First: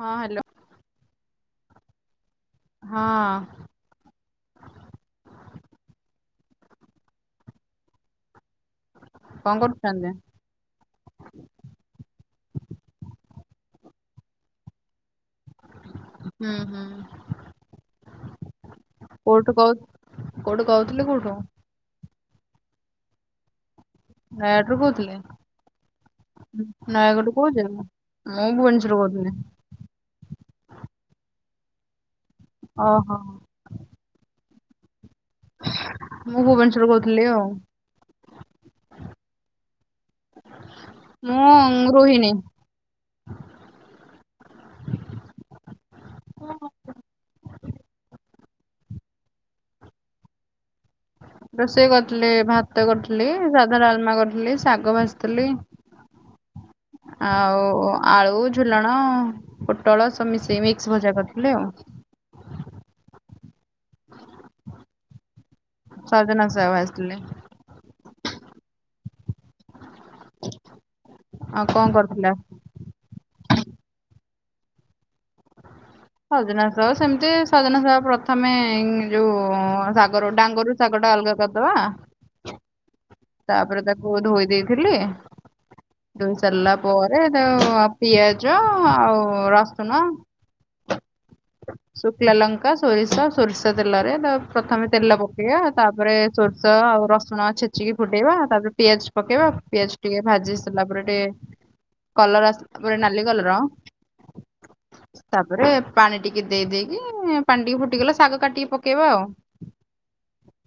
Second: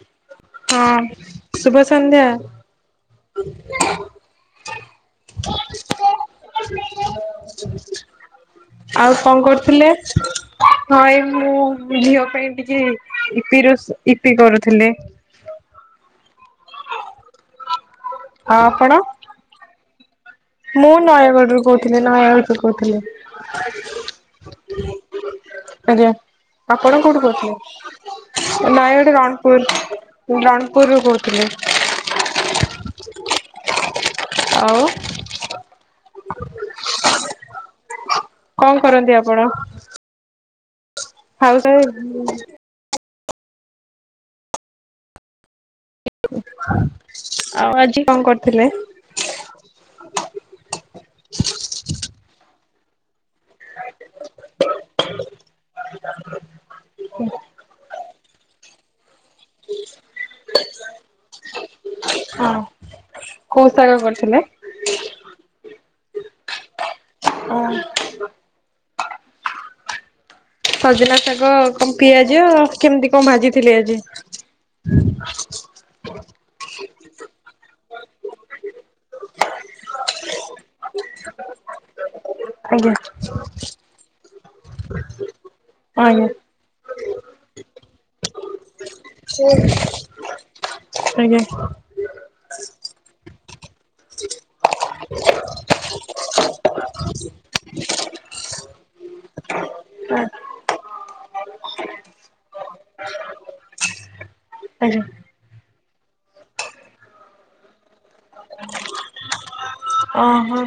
ହଁ ହ୍ୟାଲୋ ହଁ ଶୁଭ ସଂନ୍ଧ୍ୟା ହଁ [unintelligible] ଆଉ କଣ କରୁଥିଲେ? ହଁ ଏ ମୁଁ ଝିଅ ପାଇଁ ଟିକେ ଇପି ରୋସେ ଇପି କରୁଥିଲେ ହୁଁ ହୁଁ ଆଉ ଆପଣ କଉଠୁ କହୁ କୋଉଠୁ ମୁଁ କହୁଥିଲେ କୋଉଠୁ ନୟାଗଡ଼ରୁୁ କହୁଥିଲି ନୟାଗଡ଼ରୁୁ କହୁଥିଲି ନୟାଗଡ଼ ରୁ କହୁଥିଲେ ଆଜ୍ଞା ଆପଣ କୋଉଠୁ ନୟାଗଡ଼ରୁ କୋଉ ଜାଗା? ମୁଁ କହୁଥିଲେ ନଁ ଭୁବନେଶ୍ୱରରୁ ଗୋଟେ କହୁଥିଲି ରଣପୁର ମୁଁ ରଣପୁରରୁୁ କହୁଥିଲି ଓହୋ ଆଉ ମୁଁ ଭୁବନେଶ୍ବର କହୁଥିଲି ଆଉ କଣ କରନ୍ତି ଆପଣ? [inaudible] ହଉ ସବୁ ମୁଁ ରୋହିଣୀ ଆଉ ଆଜି କଣ କରଥିଲେ? ରୋଷେଇ କରିଥିଲେ ଭାତ କରିଥି ଲି ସାଧା ଡାଲମା କରିଥିଲି ଶାଗ ଭାଜିଥିଲି। [inaudible] ଆଉ ଆଳୁ ଝୁଲଣ ପୋଟଳ ସବୁ ମିଶେଇ ମିକ୍ସ ଭଜା କରିଥିଲି ଆଉ। ହଁ କଉ ସାଗ କରିଥିଲେ? ସଜନା ଶାଗ ଭାଜିଥିଲି। ଓ ସଜନା ଶାଗ ଆଉ କଣ କ କରିଥିଲେ ପିଆଜ କେମିତି କଣ ଭାଜିଥିଲେ ଆଜି? ସଜନା ସାଗ ସେମିତି ସଜନା ସାଗ ପ୍ରଥମେ ଯୋଉ ସାଗର ଡାଙ୍ଗରୁ ଶାଗଟା ଅଲଗା କରଦବା। ଆଜ୍ଞା। ତାପରେ ତାକୁ ଧୋଇ ଦେଇଥିଲି, ଆଜ୍ଞା ଧୋଇ ସାରିଲା ପରେ ତ ଅପ ପିଆଜ ଆଉ ରସୁଣ ଆଜ୍ଞା ଶୁକିଲା ଲଙ୍କା, ସୋରିଷ, ସୋରିଷ ତେଲରେ ତା ପ୍ରଥମେ ତେଲ ପକେଇଆ ତାପରେ ସୋରିଷ ଆଉ ରସୁଣ ଛେଚିକି ଫୁଟେଇବା, ତାପରେ ପିଆଜ ପକେଇବା, ପିଆଜ ଆ ଟିକେ ଭାଜିସ୍ ସରଲା ପରେ ଟିକେ କଲର୍, ଆସିଲା ପରେ ନାଲି କଲର୍ ଆଜ୍ଞା। ତାପରେ ପାଣି ଟିକେ ଦେଇ ଦେଇକି, ଏଁ ପାଣି ଟିକେ ଫୁଟିଗଲେ ଶାଗ କାଟିକି ପକେଇବା ଆଉ। ଓହୋ,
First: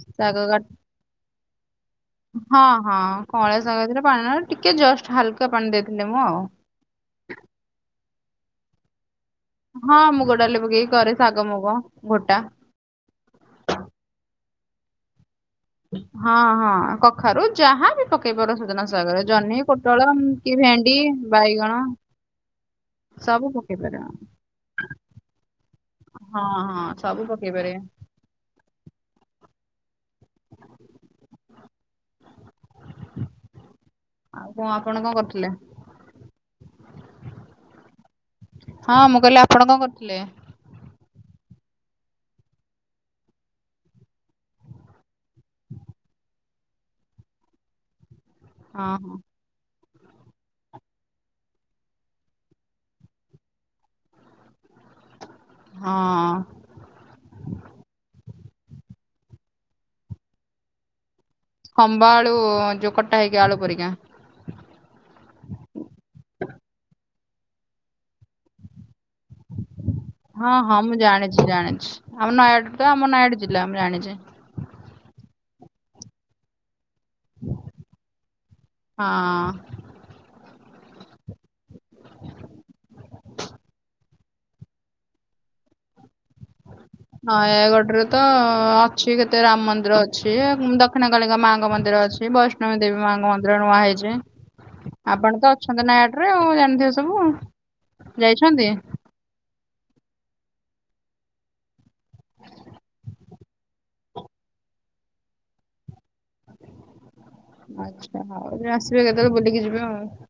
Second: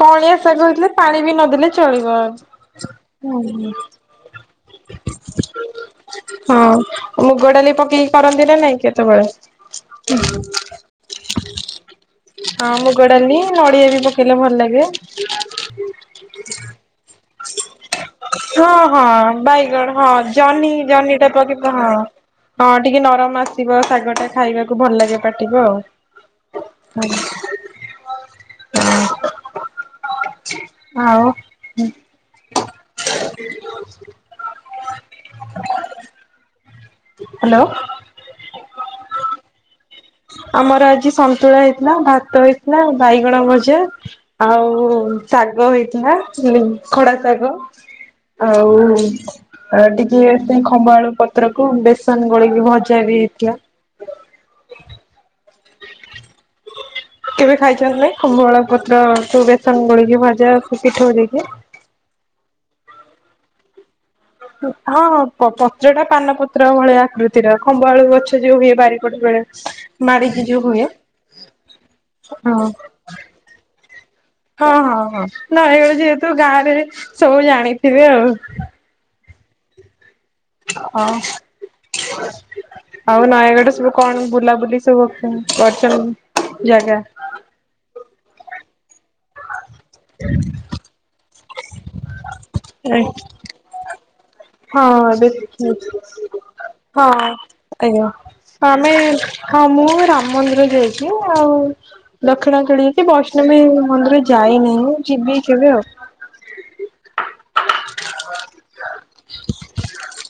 କଅଁଳିଆ ଶାଗ ହେଇଥିଲେ ପାଣି ବି ନଦେଲେ ଚଳିବ, ହଁ ହଁ କଅଁଳା ଶାଗ ହେଇଥିଲା ପାଣି ନା ଟିକେ ଜଷ୍ଟ ହାଲକା ପାଣି ଦେଇଥିଲି ମୁଁ ଆଉ। ହଁ। ମୁଗ ଡାଲି ପକେଇକି କରନ୍ତି ନା ନାଇଁ କେତେବେଳେ? ହଁ ମୁଗ ଡାଲି ପକେଇକି କରେ ଶାଗ ମୁଗ ଗୋଟା। ହଁ ମୁଗ ଡାଲି ନଡ଼ିଆ ବି ପକେଇଲେ ଭଲ ଲାଗେ। ହଁ, ହଁ ହଁ କଖାରୁ ଯାହା ବି ପକେଇ ପାର ସୁଜନା ଶାଗରେ ହଁ ଜହ୍ନି ବାଇଗଣ ପୋଟଳ ହଁ ଉଁ, କି ଜହ୍ନି ଭେଣ୍ଡି ଜହ୍ନି ସେ ବାଇଗଣ କରିବ ହଁ, ହଁ ଟିକେ ନରମ ସବୁ ପକେଇ ଆସିବ ପାରିବ। ଶାଗ ଟା ଖାଇବାକୁ ଭଲ ଲାଗେ ପାଟିକୁ ଆଉ। ହଁ, ହଁ ସବୁ ପକେଇ ପାରିବେ। ଆଉ ଆଉ କଣ ଆପଣ କଣ କରୁଥିଲେ? ହ୍ୟାଲୋ। ହଁ ମୁଁ କହିଲି ଆପଣ କଣ କରୁଥିଲେ? ଆମର ଆଜି ସନ୍ତୁଳା ହେଇଥିଲା, ଭାତ ହେଇଥିଲା, ବାଇଗଣ ଭଜା, ଆଉ ଶାଗ ହେଇଥିଲା ଉଁ, ଖଡା ଶାଗ, ଆଉ ହଁ ଆ, ଟିକେ ସେଥିପାଇଁ ଖମ୍ବଆଳୁ ପତ୍ରକୁ ବେସନ ଗୋଳେଇକି ଭଜା ବି ହେଇଥିଲା। ହଁ। କେବେ ଖାଇଛନ୍ତି ନାଇଁ ଖୁମ୍ବଆଳ ପତ୍ର ସବୁ ବେସନ ଗୋଳେଇକି ଭଜା ସେ ପିଠଉ ଦେଇକି। ଖମ୍ବ ଆଳୁ ଯୋ କଟା ହେଇକି ଆଳୁ ପରିକା। ହୁଁ, ହଁ, ହଁ ପ-ପତ୍ର ଟା ପାନ ପତ୍ର ଭଳିଆ ଆକୃ ସେଇଟା ଖମ୍ବ ଆଳୁ ଗଛ ଯୋଉ ହୁଏ ବାରିପଟ ବେଳେ। ମାଡିକି ହଁ ଯୋଉ ହଁ ହୁଏ ମୁଁ ଜାଣିଛି ଜାଣିଛି ଆମ ହଁ। ନୟାଗଡ଼ ତ ଆମ ନୟାଗଡ଼ ଜିଲ୍ଲା ମୁଁ ଜାଣିଚି। ହଁ, ହଁ, ହଁ ନାଇ ଏ ଯେହେତୁ ଗାଁ ରେ ସବୁ ଜାଣିଥିବେ ଆଉ।। ହଁ। ହଁ ଆଉ ନୟାଗଡ ସବୁ କଣ ବୁଲାବୁଲି ସେ ଗୋଟେ [unintelligible] ଜାଗା। ନୟାଗଡରେ ତ ଅଛି କେତେ ରାମ ମନ୍ଦି ନ୍ଦିର ଅଛି ଆ, ହୁଁ, ଦକ୍ଷିଣ କାଳୀ ଙ୍କ ମାଙ୍କ ମନ୍ଦିର ଅଛି। ବୈଷ୍ଣବୀ ଦେବୀ ମାଙ୍କ ମନ୍ଦିର ନୂଆ ହେଇଛି। ହଁ ଏବେ ଆପଣ ତ ଅଛନ୍ତି ନୟାଗଡ଼ରେ ହେଇଛି, ଆଉ ଜାଣିଥିବେ ହଁ ସବୁ ଆଜ୍ଞା ଯାଇଛନ୍ତି ହଁ ଆମେ ହଁ ମୁଁ ରାମ ମନ୍ଦିର ଯାଇଛି। ଆଉ ଦକ୍ଷିଣ କାଳୀ କି ବୈଷ୍ଣବୀ ମନ୍ଦିର ଯାଇନି ମୁଁ ଯିବି କେବେ ଆଉ। ଆଚ୍ଛା ହଉ ଯେ ଆସିବେ କେତେବେଳେ ବୁଲିକି ଯିବେ ଅ,।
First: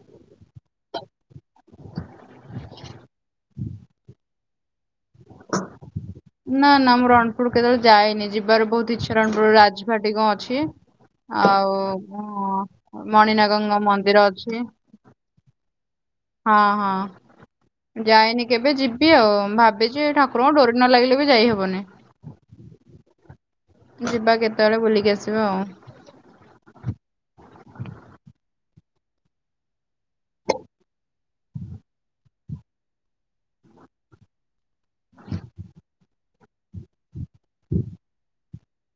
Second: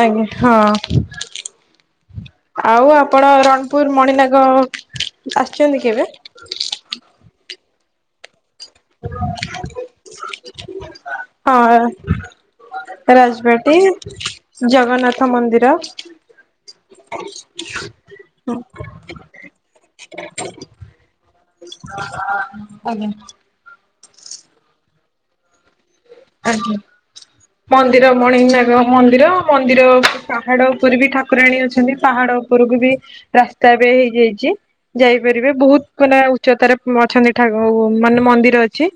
ଆଜ୍ଞା, ହଁ। ଆଉ ଆପଣ ରଣପୁର ମଣିନାଗ ଆସିଛନ୍ତି କେବେ? ନା, ନା ମୁଁ ରଣପୁର କେତେବେଳେ ଯାଇନି, ଯିବାର ବହୁତ ଇଚ୍ଛା ରଣପୁର ରାଜଭାଟୀ କଣ ଅଛି। ଆଉ ହଁ ହଁ ମଣିନାଗଙ୍କ ମନ୍ଦିର ଅଛି। ଥ ମନ୍ଦିର। ହଁ, ହଁ। ଯାଇନି କେବେ, ଯିବି ଆଉ ଭାବିଚି ଏ ଠାକୁରଙ୍କୁ ଡୋରି ନ ଲାଗିଲେ ବି ଯାଇହବ ଆଜ୍ଞ। ଯିବା କେତେବେଳେ ବୁଲିକି ଆସିବ। ଆଜ୍ଞା। ମନ୍ଦିର ମଣିନାଗ ମନ୍ଦିର, ମନ୍ଦିର ପାହାଡ ଉପରେ ବି ଠାକୁରାଣୀ ଅଛନ୍ତି ପାହାଡ଼- ଉପରକୁ ବି ରାସ୍ତା ଏବେ ହେଇଯାଇଛି ଯାଇପାରିବେ ବହୁତ ମାନେ ଉଚ୍ଚତାରେ ଅଛନ୍ତି ଠା ମାନେ ମନ୍ଦିର ଅଛି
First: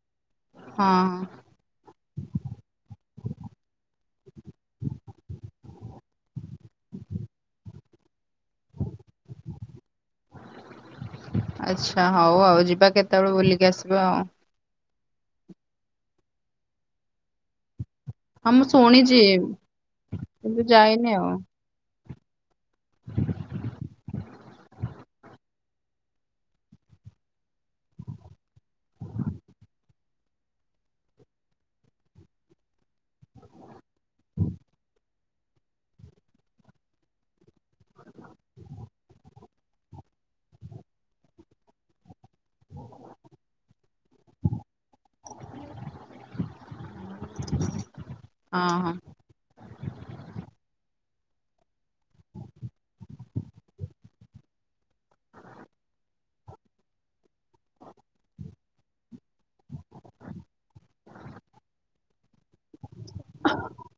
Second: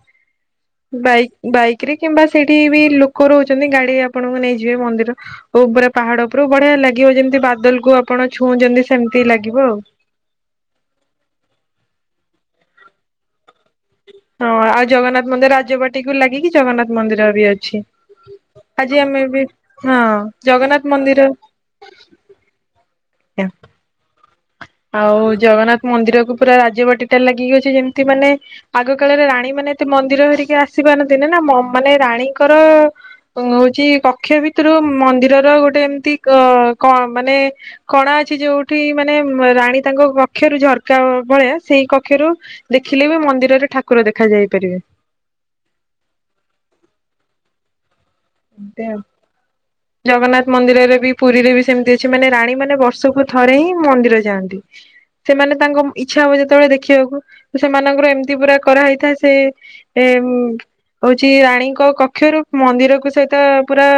ହଁ ବାଇକ୍ ବାଇକ୍- କୀରି କିମ୍ବା ସେଇଠି ବି ଲୋକ ରହୁଛନ୍ତି ଗାଡି ଆପଣଙ୍କୁ ନେଇଯିବେ ମନ୍ଦିର ଉପରେ ପାହାଡ ଉପରୁ ବଢିଆ ଲାଗିବ ଯେମିତି ବାଦଲ କୁ ଆପଣ ଛୁଉଁଛନ୍ତି ସେମିତି ଲାଗିବ ଆଉ। ଆଚ୍ଛା ହଉ ଆଉ ଯିବା କେତେବେଳ ବୁଲିକି ଆସିବା ଆଉ। ହଁ ଆଉ ଜଗନ୍ନାଥ ମନ୍ଦିର ରାଜବାଟିକୁ ଲାଗିକି ଜଗନ୍ନାଥ ମନ୍ଦିର ବି ଅଛି। ହଁ ମୁଁ ଆଜି ଶୁଣିଛି ଆମେ ବି ହଁ କିନ୍ତୁ ଜଗନ୍ନାଥ ଯାଇନି ମନ୍ଦିର ଆଉ। [unintelligible] ଆଉ ଜଗନ୍ନାଥ ମନ୍ଦିର କୁ ପୁରା ରାଜବାଟିଟାରେ ଲାଗିକି ଅଛି ଯେମତି ମାନେ ଆଗ କାଳରେ ରାଣୀ ମାନେ ଏତେ ମନ୍ଦିର ହେରିକା ଆସି ପାରନ୍ତି ନା ନା ମାନେ ରାଣୀଙ୍କର ହଉଛି କକ୍ଷ ଭିତରୁ ମନ୍ଦିରର ଗୋଟେ ଏମତି ଅ କ ମାନେ କଣା ଅଛି ଯୋଉଠି ମାନେ ରାଣୀ ତାଙ୍କ କକ୍ଷରୁ ଝରକା ଭଳିଆ ସେଇ କକ୍ଷରୁ ଦେଖିଲେ ବି ମନ୍ଦିରରେ ଠାକୁର ଦେଖା ଯାଇ ପାରିବେ। [inaudible] ଏ ଦେ ହଁ ଜଗନ୍ନାଥ ମନ୍ଦିରରେ ବି ପୁରୀରେ ବି ସେମିତି ଅଛି, ମାନେ ରାଣୀ ମାନେ ବର୍ଷକୁ ଥରେ ହିଁ ମନ୍ଦିର ଯାଆନ୍ତି। ସେମାନେ ତାଙ୍କ ଇଛା ହବ ଯେତେବେଳେ ଦେଖିବାକୁ ସେମାନଙ୍କର ଏମିତି ପୁରା କରାହେଇଥାଏ ସେ ଏ ହଉଛି ରାଣୀଙ୍କ କକ୍ଷରୁ ମନ୍ଦିରକୁ ସେଟା ପୁରା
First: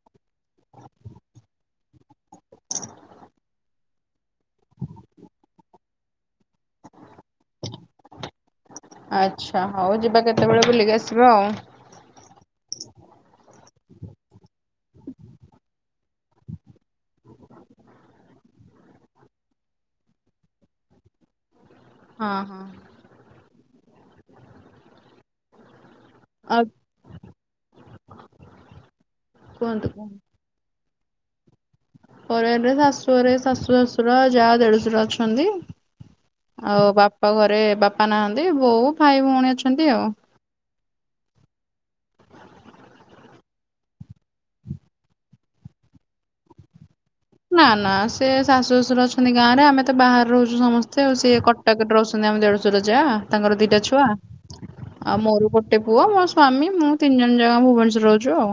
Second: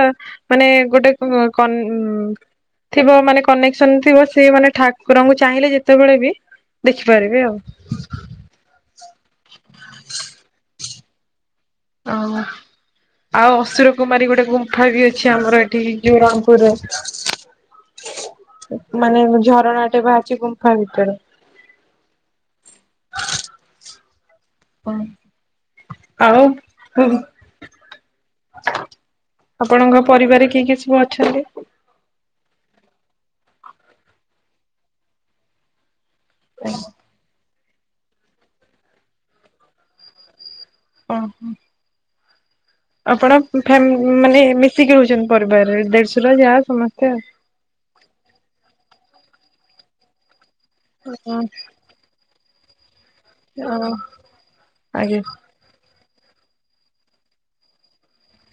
ମାନେ ଗୋଟେ କନେ ଥିବ ମାନେ କନ୍ ସେମିତି ବସି ମାନେ ଠାକୁରଙ୍କୁ ଚାହିଁଲେ ଯେତେବେଳେ ବି ଦେଖିପାରିବେ ଆଉ। ଆଚ୍ଛା ହଉ ଯିବା କେତେବେଳେ ବୁଲିକି ଆସିବା ଆଉ। ଆଉ ଆଉ ଅସୁର କୁମାରୀ ଗୋଟେ ଗୁମ୍ଫା ବି ଅଛି ଆମର ଏଠି ଜୋଉରାମପୁରରେ। ମାନେ ଝରଣା ଟେ ବାହାରିଚି ଗୁମ୍ଫା ଭିତରୁ। ହଁ ହଁ। ଆଉ ହୁଁ। କୁହନ୍ତୁ ଆପଣଙ୍କ କୁହନ୍ତୁ। ପରିବାରେ କିଏ କିଏ ସବୁ ଅଛନ୍ତି? ପରିବାରରେ ଶାଶୁଘରେ ଶାଶୁ ଶଶୁର ଯା ଦେଢଶୁର ଅଛନ୍ତି। ଆଉ ବାପ ଘରେ ବାପା ନାହାନ୍ତି ବୋଉ ଭାଇ ଭଉଣୀ ଅଛନ୍ତି ଆଉ। ଅ ହ। ଆପଣ ଫ୍ୟା ମାନେ ମିଶିକି ରହୁଛନ୍ତି ପରିବାରରେ ଦେଢଶୁର ଯା ସମସ୍ତେ ଆଉ। ନା ନା ସେ ଶାଶୁ ଶଶୁର ଅଛନ୍ତି ଗାଁରେ ଆମେ ତ ବାହାରେ ରହୁଛୁ ସମସ୍ତେ ଆଉ ସିଏ କଟାକରେ ରହୁ ଛନ୍ତି, ଆମ ଦେଢଶର ଯା ତାଙ୍କର ଦିଟା ଓ ଛୁଆ ଆଉ ଆଜ୍ଞା ମୋର ଗୋ ଟେ ପୁଅ ମୋ ସ୍ଵାମୀ ମୁଁ ତିନି ଜଣ ଯାକ ଭୁବନେଶର ରେ ରହୁଚୁ ଆଉ।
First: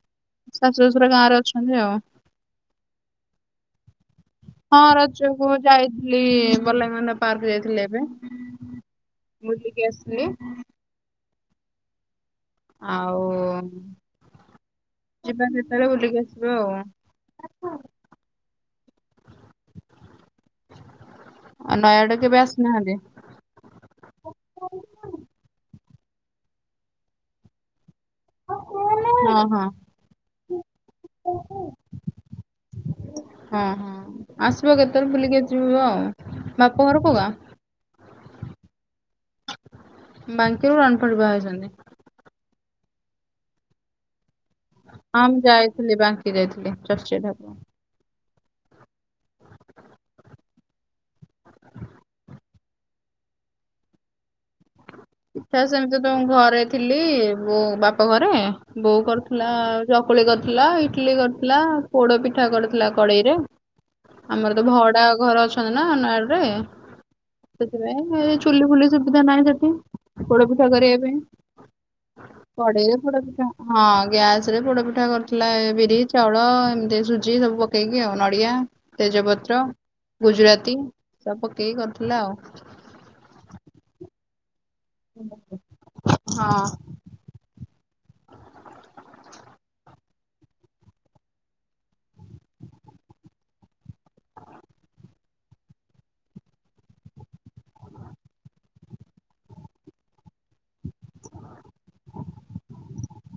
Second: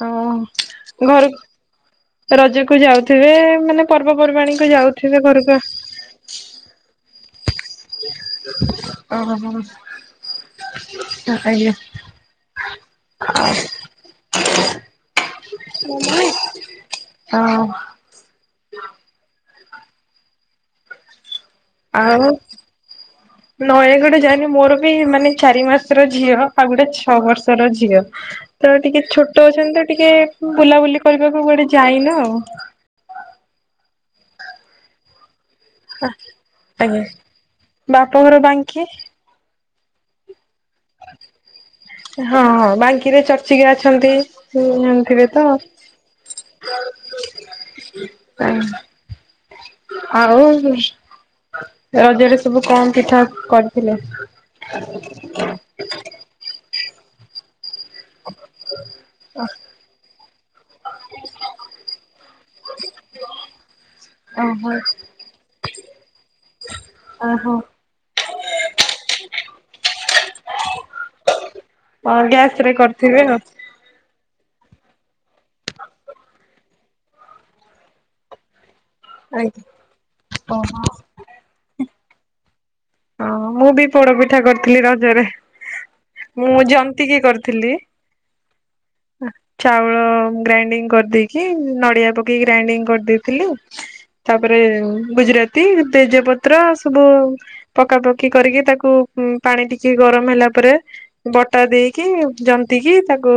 ହଁ ଶାଶୁ ଶଶୁର ଘରକୁ ଗାଁରେ ଅଛନ୍ତି ଆଉ। ରଜକୁ ଯାଉଥିବେ ମାନେ ପର୍ବପର୍ବାଣୀ କୁ ଯାଉଥିବେ ଘରକୁ ଲି ବଲାଇ ମାନ ପାର୍କ ଯାଇଥିଲେ। ଓ ହୋ ଆସିଲି ଆଜ୍ଞା। ଆଉ ଯିବା କେତେଳେ ବୁଲିକି ଆସିବା ଆଉ। ଅ ଆଉ ନୟାଗଡ କେବେ ଆସିନାହାନ୍ତି? ନୟାଗଡ ଯାଇନି ମୋର ବି ମାନେ ଚାରି ମାସର ଝିଅ ଆଉ ଗୋଟେ ଛଅ ବର୍ଷର ଝିଅ। ହଁ ତ ଟିକେ ହଁ ଛୋଟ ହଁ ଅଛନ୍ତି ତ ଟିକେ ବୁଲାବୁଲି କରିବାକୁ କୁଆଡେ ଯାଇନୁ ଆଉ। ହଁ ହଁ ଆସିବ କେତେବେଳେ ବୁଲିକି ଆସିବ ଆଉ। ଆ ବାପ ଘର ଆଜ୍ଞା କୋଉ ଗାଁ? ବାପ ଘର ବାଙ୍କି। ବାଙ୍କୀ ରୁ ରଣ ଫଟ ବାହା ହେଇଛନ୍ତି। ହଁ ହଁ ବାଙ୍କିରେ ଚର୍ଚିକା ଅଛନ୍ତି। ହୁଁ ଜାଣି ହଁ ଥିବେ ମୁଁ ତ ଯାଇଥିଲି ବାଙ୍କି ଯାଇଥିଲି ଚର୍ଚ୍ଚିକା ଠାକୁର। ଆଉ ରଜରେ ସବୁ କଣ ପିଠା କରିଥିଲେ? ସେ ସେମିତି ତ ମୁଁ ଘରେ ଥିଲି ବୋଉ ବାପ ଘରେ ବୋଉ କରିଥିଲା ଚକୁଳି କରିଥିଲା, ଇଟଲି କରିଥିଲା, ପୋଡ଼ପିଠା କରିଥିଲା କଡେଇରେ। ଆମର ତ ଓହୋ ଭଡା ଘର ଅଛନ୍ତି ନା ନୟାଗଡରେ। ଓହୋ। ଏଇ ଏ ଚୁଲି ଫୁଲି ସୁବିଧା ନାହିଁ ସେଠି ପୋଡ଼ପିଠା କରିବା ପାଇଁ। ଗ୍ୟାସ ରେ କଡେଇରେ କରିଥିବେ ଆଉ। ପୋଡ଼ପିଠା, ହଁ ଗ୍ୟାସ ରେ ପୋଡ଼ପିଠା କର ଥିଲା ଏଇ ବିରି, ଚାଉଳ ଏମିତି ସୁଜି ସବୁ ପକେଇକି ଆଉ ନଡ଼ିଆ ତେଜପତ୍ର, ଆଜ୍ଞା ଗୁଜୁରାତି ସବୁ ପକେଇ କରିୁଥିଲା ଆଉ। ହଁ ମୁଁ ବି ପୋଡପିଠା କରିଥିଲି ରଜରେ ହଁ ମୁଁ ଜନ୍ତ୍ ଜନ୍ତିକି କରିଥିଲି। ଚାଉଳ ଗ୍ରାଇଣ୍ଡିଙ୍ଗ କରିଦେଇକି ନଡିଆ ପକେଇକି ଗ୍ରାଇଣ୍ଡିଙ୍ଗ କରିଦେଇଥିଲି। ତାପରେ ଗୁଜୁରାତି, ତେଜପତ୍ର ଆଉ ସବୁ ପକାପକି କରିକି ତାକୁ ପାଣି ଟିକେ ଗରମ ହେଲା ପରେ ବଟା ଦେଇକି ଜନ୍ତିକି ତାକୁ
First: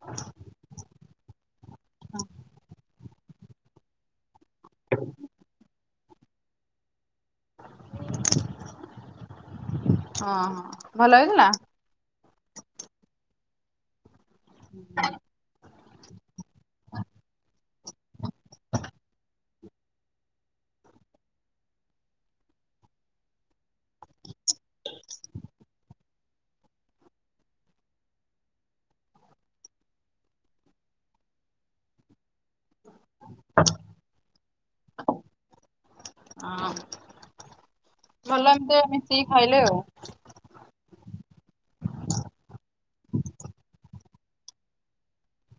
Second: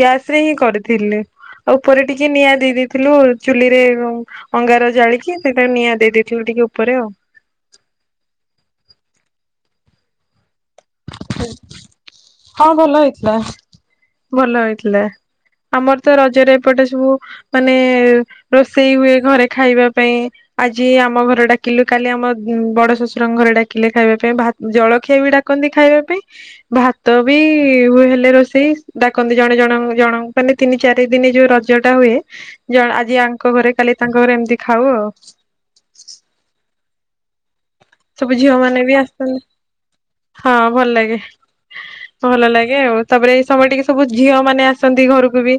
ଗ୍ୟାସରେ ହିଁ କରିଥିଲି ଆଉ ଉପରେ ଟିକେ ନିଆଁ ଦେଇ ଦେଇଥିଲୁ ଚୁଲିରେ ଅଙ୍ଗାର ଜାଳିକି ସେତା ନିଆଁ ଦେଇ ଦେଇଥିଲୁ ଟିକେ ଉପରେ ଆଉ ହଁ ହ ଭଲ ହେଇଥିଲା? ହଁ ଭଲ ହେଇଥିଲା ଭଲ ହେଇଥିଲା ଆମର ତ ରଜରେ ଏପଟେ ସବୁ ମାନେ ରୋଷେଇ ହୁଏ ଘରେ ଖାଇବା ପାଇଁ। ଆଜି ଆମ ଘର ଡାକିଲୁ, କାଲି ଆମ ବଡ ଶ୍ୱଶୁରଙ୍କ ଘରେ ଡାକିଲେ ଖାଇବା ପାଇଁ ଭାତ୍ ଜଳଖିଆ ବି ଡାକନ୍ତି ଖାଇବା ପାଇଁ। ଭାତ ବି ହୁଏ ହେଲେ ରୋଷେଇ ଡାକନ୍ତି ଜଣେ ଜଣ ଜଣ ମାନେ ତିନି ଚାରି ଦିନ ଯୋଉ ରଜ ରଜଟା ହୁଏ ଜ ଆଜି ଆଙ୍କ ଘରେ କାଲି ତାଙ୍କ ଘରେ ଏମିତି ଖାଉ ଆଉ। ହଁ ସବୁ ଭଲ ଝିଅ ଏମିତି ମାନେ ବି ମିଶିକି ଆସନ୍ତି ଖାଇଲେ ଆଉ। ହଁ ଭଲ ଲାଗେ ଭଲ ଲାଗେ ଆଉ ତାପରେ ଏଇ ସମୟ ଟିକେ ସବୁ ଝିଅ ମାନେ ଆସ ଆସନ୍ତି ଘରକୁ ବି। [inaudible]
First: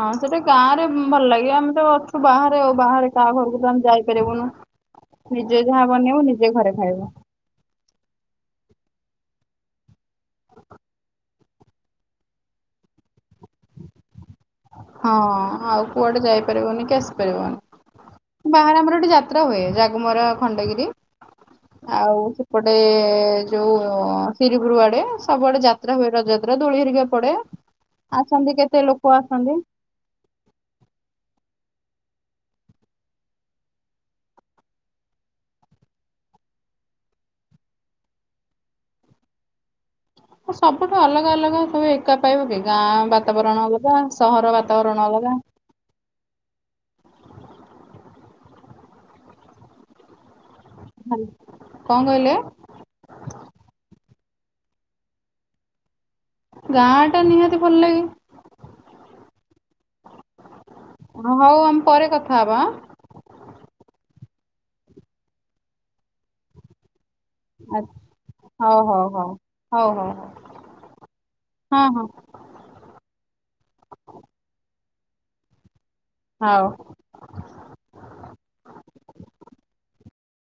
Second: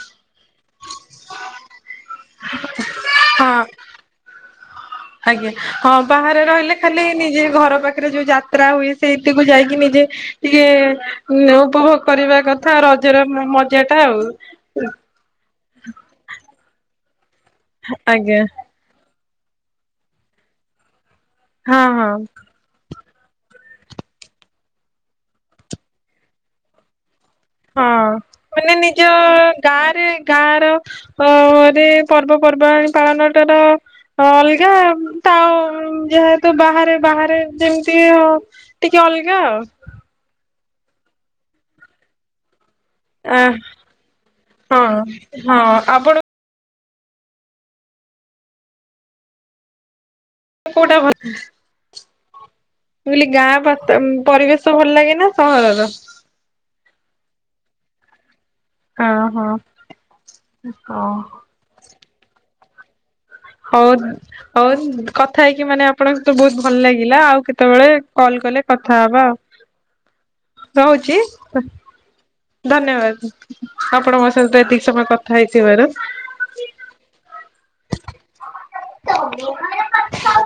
ହଁ ସେଟା ଗାଁରେ ଭଲ ଲାଗିବ ଆମେ ତ ଅଛୁ ବାହାରେ ଆଉ ବାହାରେ କାହା ଘରକୁ ହଁ ତ ଆମେ ଯାଇପାରିବୁନୁ। ଆଜ୍ଞା ନିଜେ ଯାହା ହଁ ବନେଇବୁ ବାହାରେ ନିଜେ ଘରେ ରହିଲେ ଖାଲି ଖାଇବୁ ନିଜେ ଘର ପାଖରେ ଯୋଉ ଯା ତା ହୁଏ ସେଇଥିକୁ ଯାଇକି ନିଜେ ଟିକେ ଉଁ ଉପଭୋଗ କରିବା କଥା ରଜର ମଜା ଟା ଆଉ। ହଁ ଆଉ କୁଆଡେ ଯାଇପାରିବନି କି ଆସିପାରିବନି। ଆଜ୍ଞା। ତାରେ ଆମର ଏଠି ଯାତ୍ରା ହୁଏ ଜାଗମରା ଖଣ୍ଡଗିରି ହଁ ହଁ ଆଉ ପଟେ ଯୋଉ ସିରିପୁରୁ ଆଡେ ସବୁଆଡେ ଯାତ୍ରା ହୁଏ ରଜ ଯାତ୍ରା ଦୋଳି ହରିକା ପଡେ। ହଁ ଆସନ୍ତି ମାନେ କେତେ ନିଜ ଲୋକ ଅ ଆସନ୍ତି ଅ ଗାଁ ରେ ଗାଁ ର ଅରେ ପର୍ବପର୍ବାଣି ପାଳନଟାର ହଁ ଅଲଗା ତା ଯେହେତୁ ବାହାରେ ବାହାରେ ଯେମିତି ହ ଟିକେ ଅଲଗା ଆଉ। ସବୁଠୁ ଅଲଗା ଅଲଗା ସବୁ ଏକା ପାଇବ କି ଗାଁ ଆ ବାତାବରଣ ଅଲଗା ସହର ହଁ ବାତାବରଣ ଅଲଗା। ହଁ ଆପଣ? କୋଉଟା ଭଲ କଣ କହିଲେ? ମୁ କହିଲି ଗାଁ ପରିବେଶ ଭଲ ଲାଗେ ନା ସହରର? ଗାଁ ଟା ନିହାତି ଭଲ ଲାଗେ। ଓହୋ ହଉ ଆମେ ପରେ କଥା ହବା ହାଁ। ହଉ ହଉ କଥା ହେଇକି ମାନେ ଆପଣଙ୍କୁ ତ ବହୁତ ଭଲ ଲାଗିଲା ଆଉ। କେତେବେଳେ କଲ କଲେ ଆଁ କଥା ହଉ ହବା ହଉ ହଉ ହଉ ହଉ ଆଉ ରହୁଛି। ହଉ ହଁ ଧନ୍ୟବାଦ ଆପଣ ମୋ ସହିତ ଏତିକି ସମୟ କଥା ହେଇଥିବାର। ହଉ। [inaudible]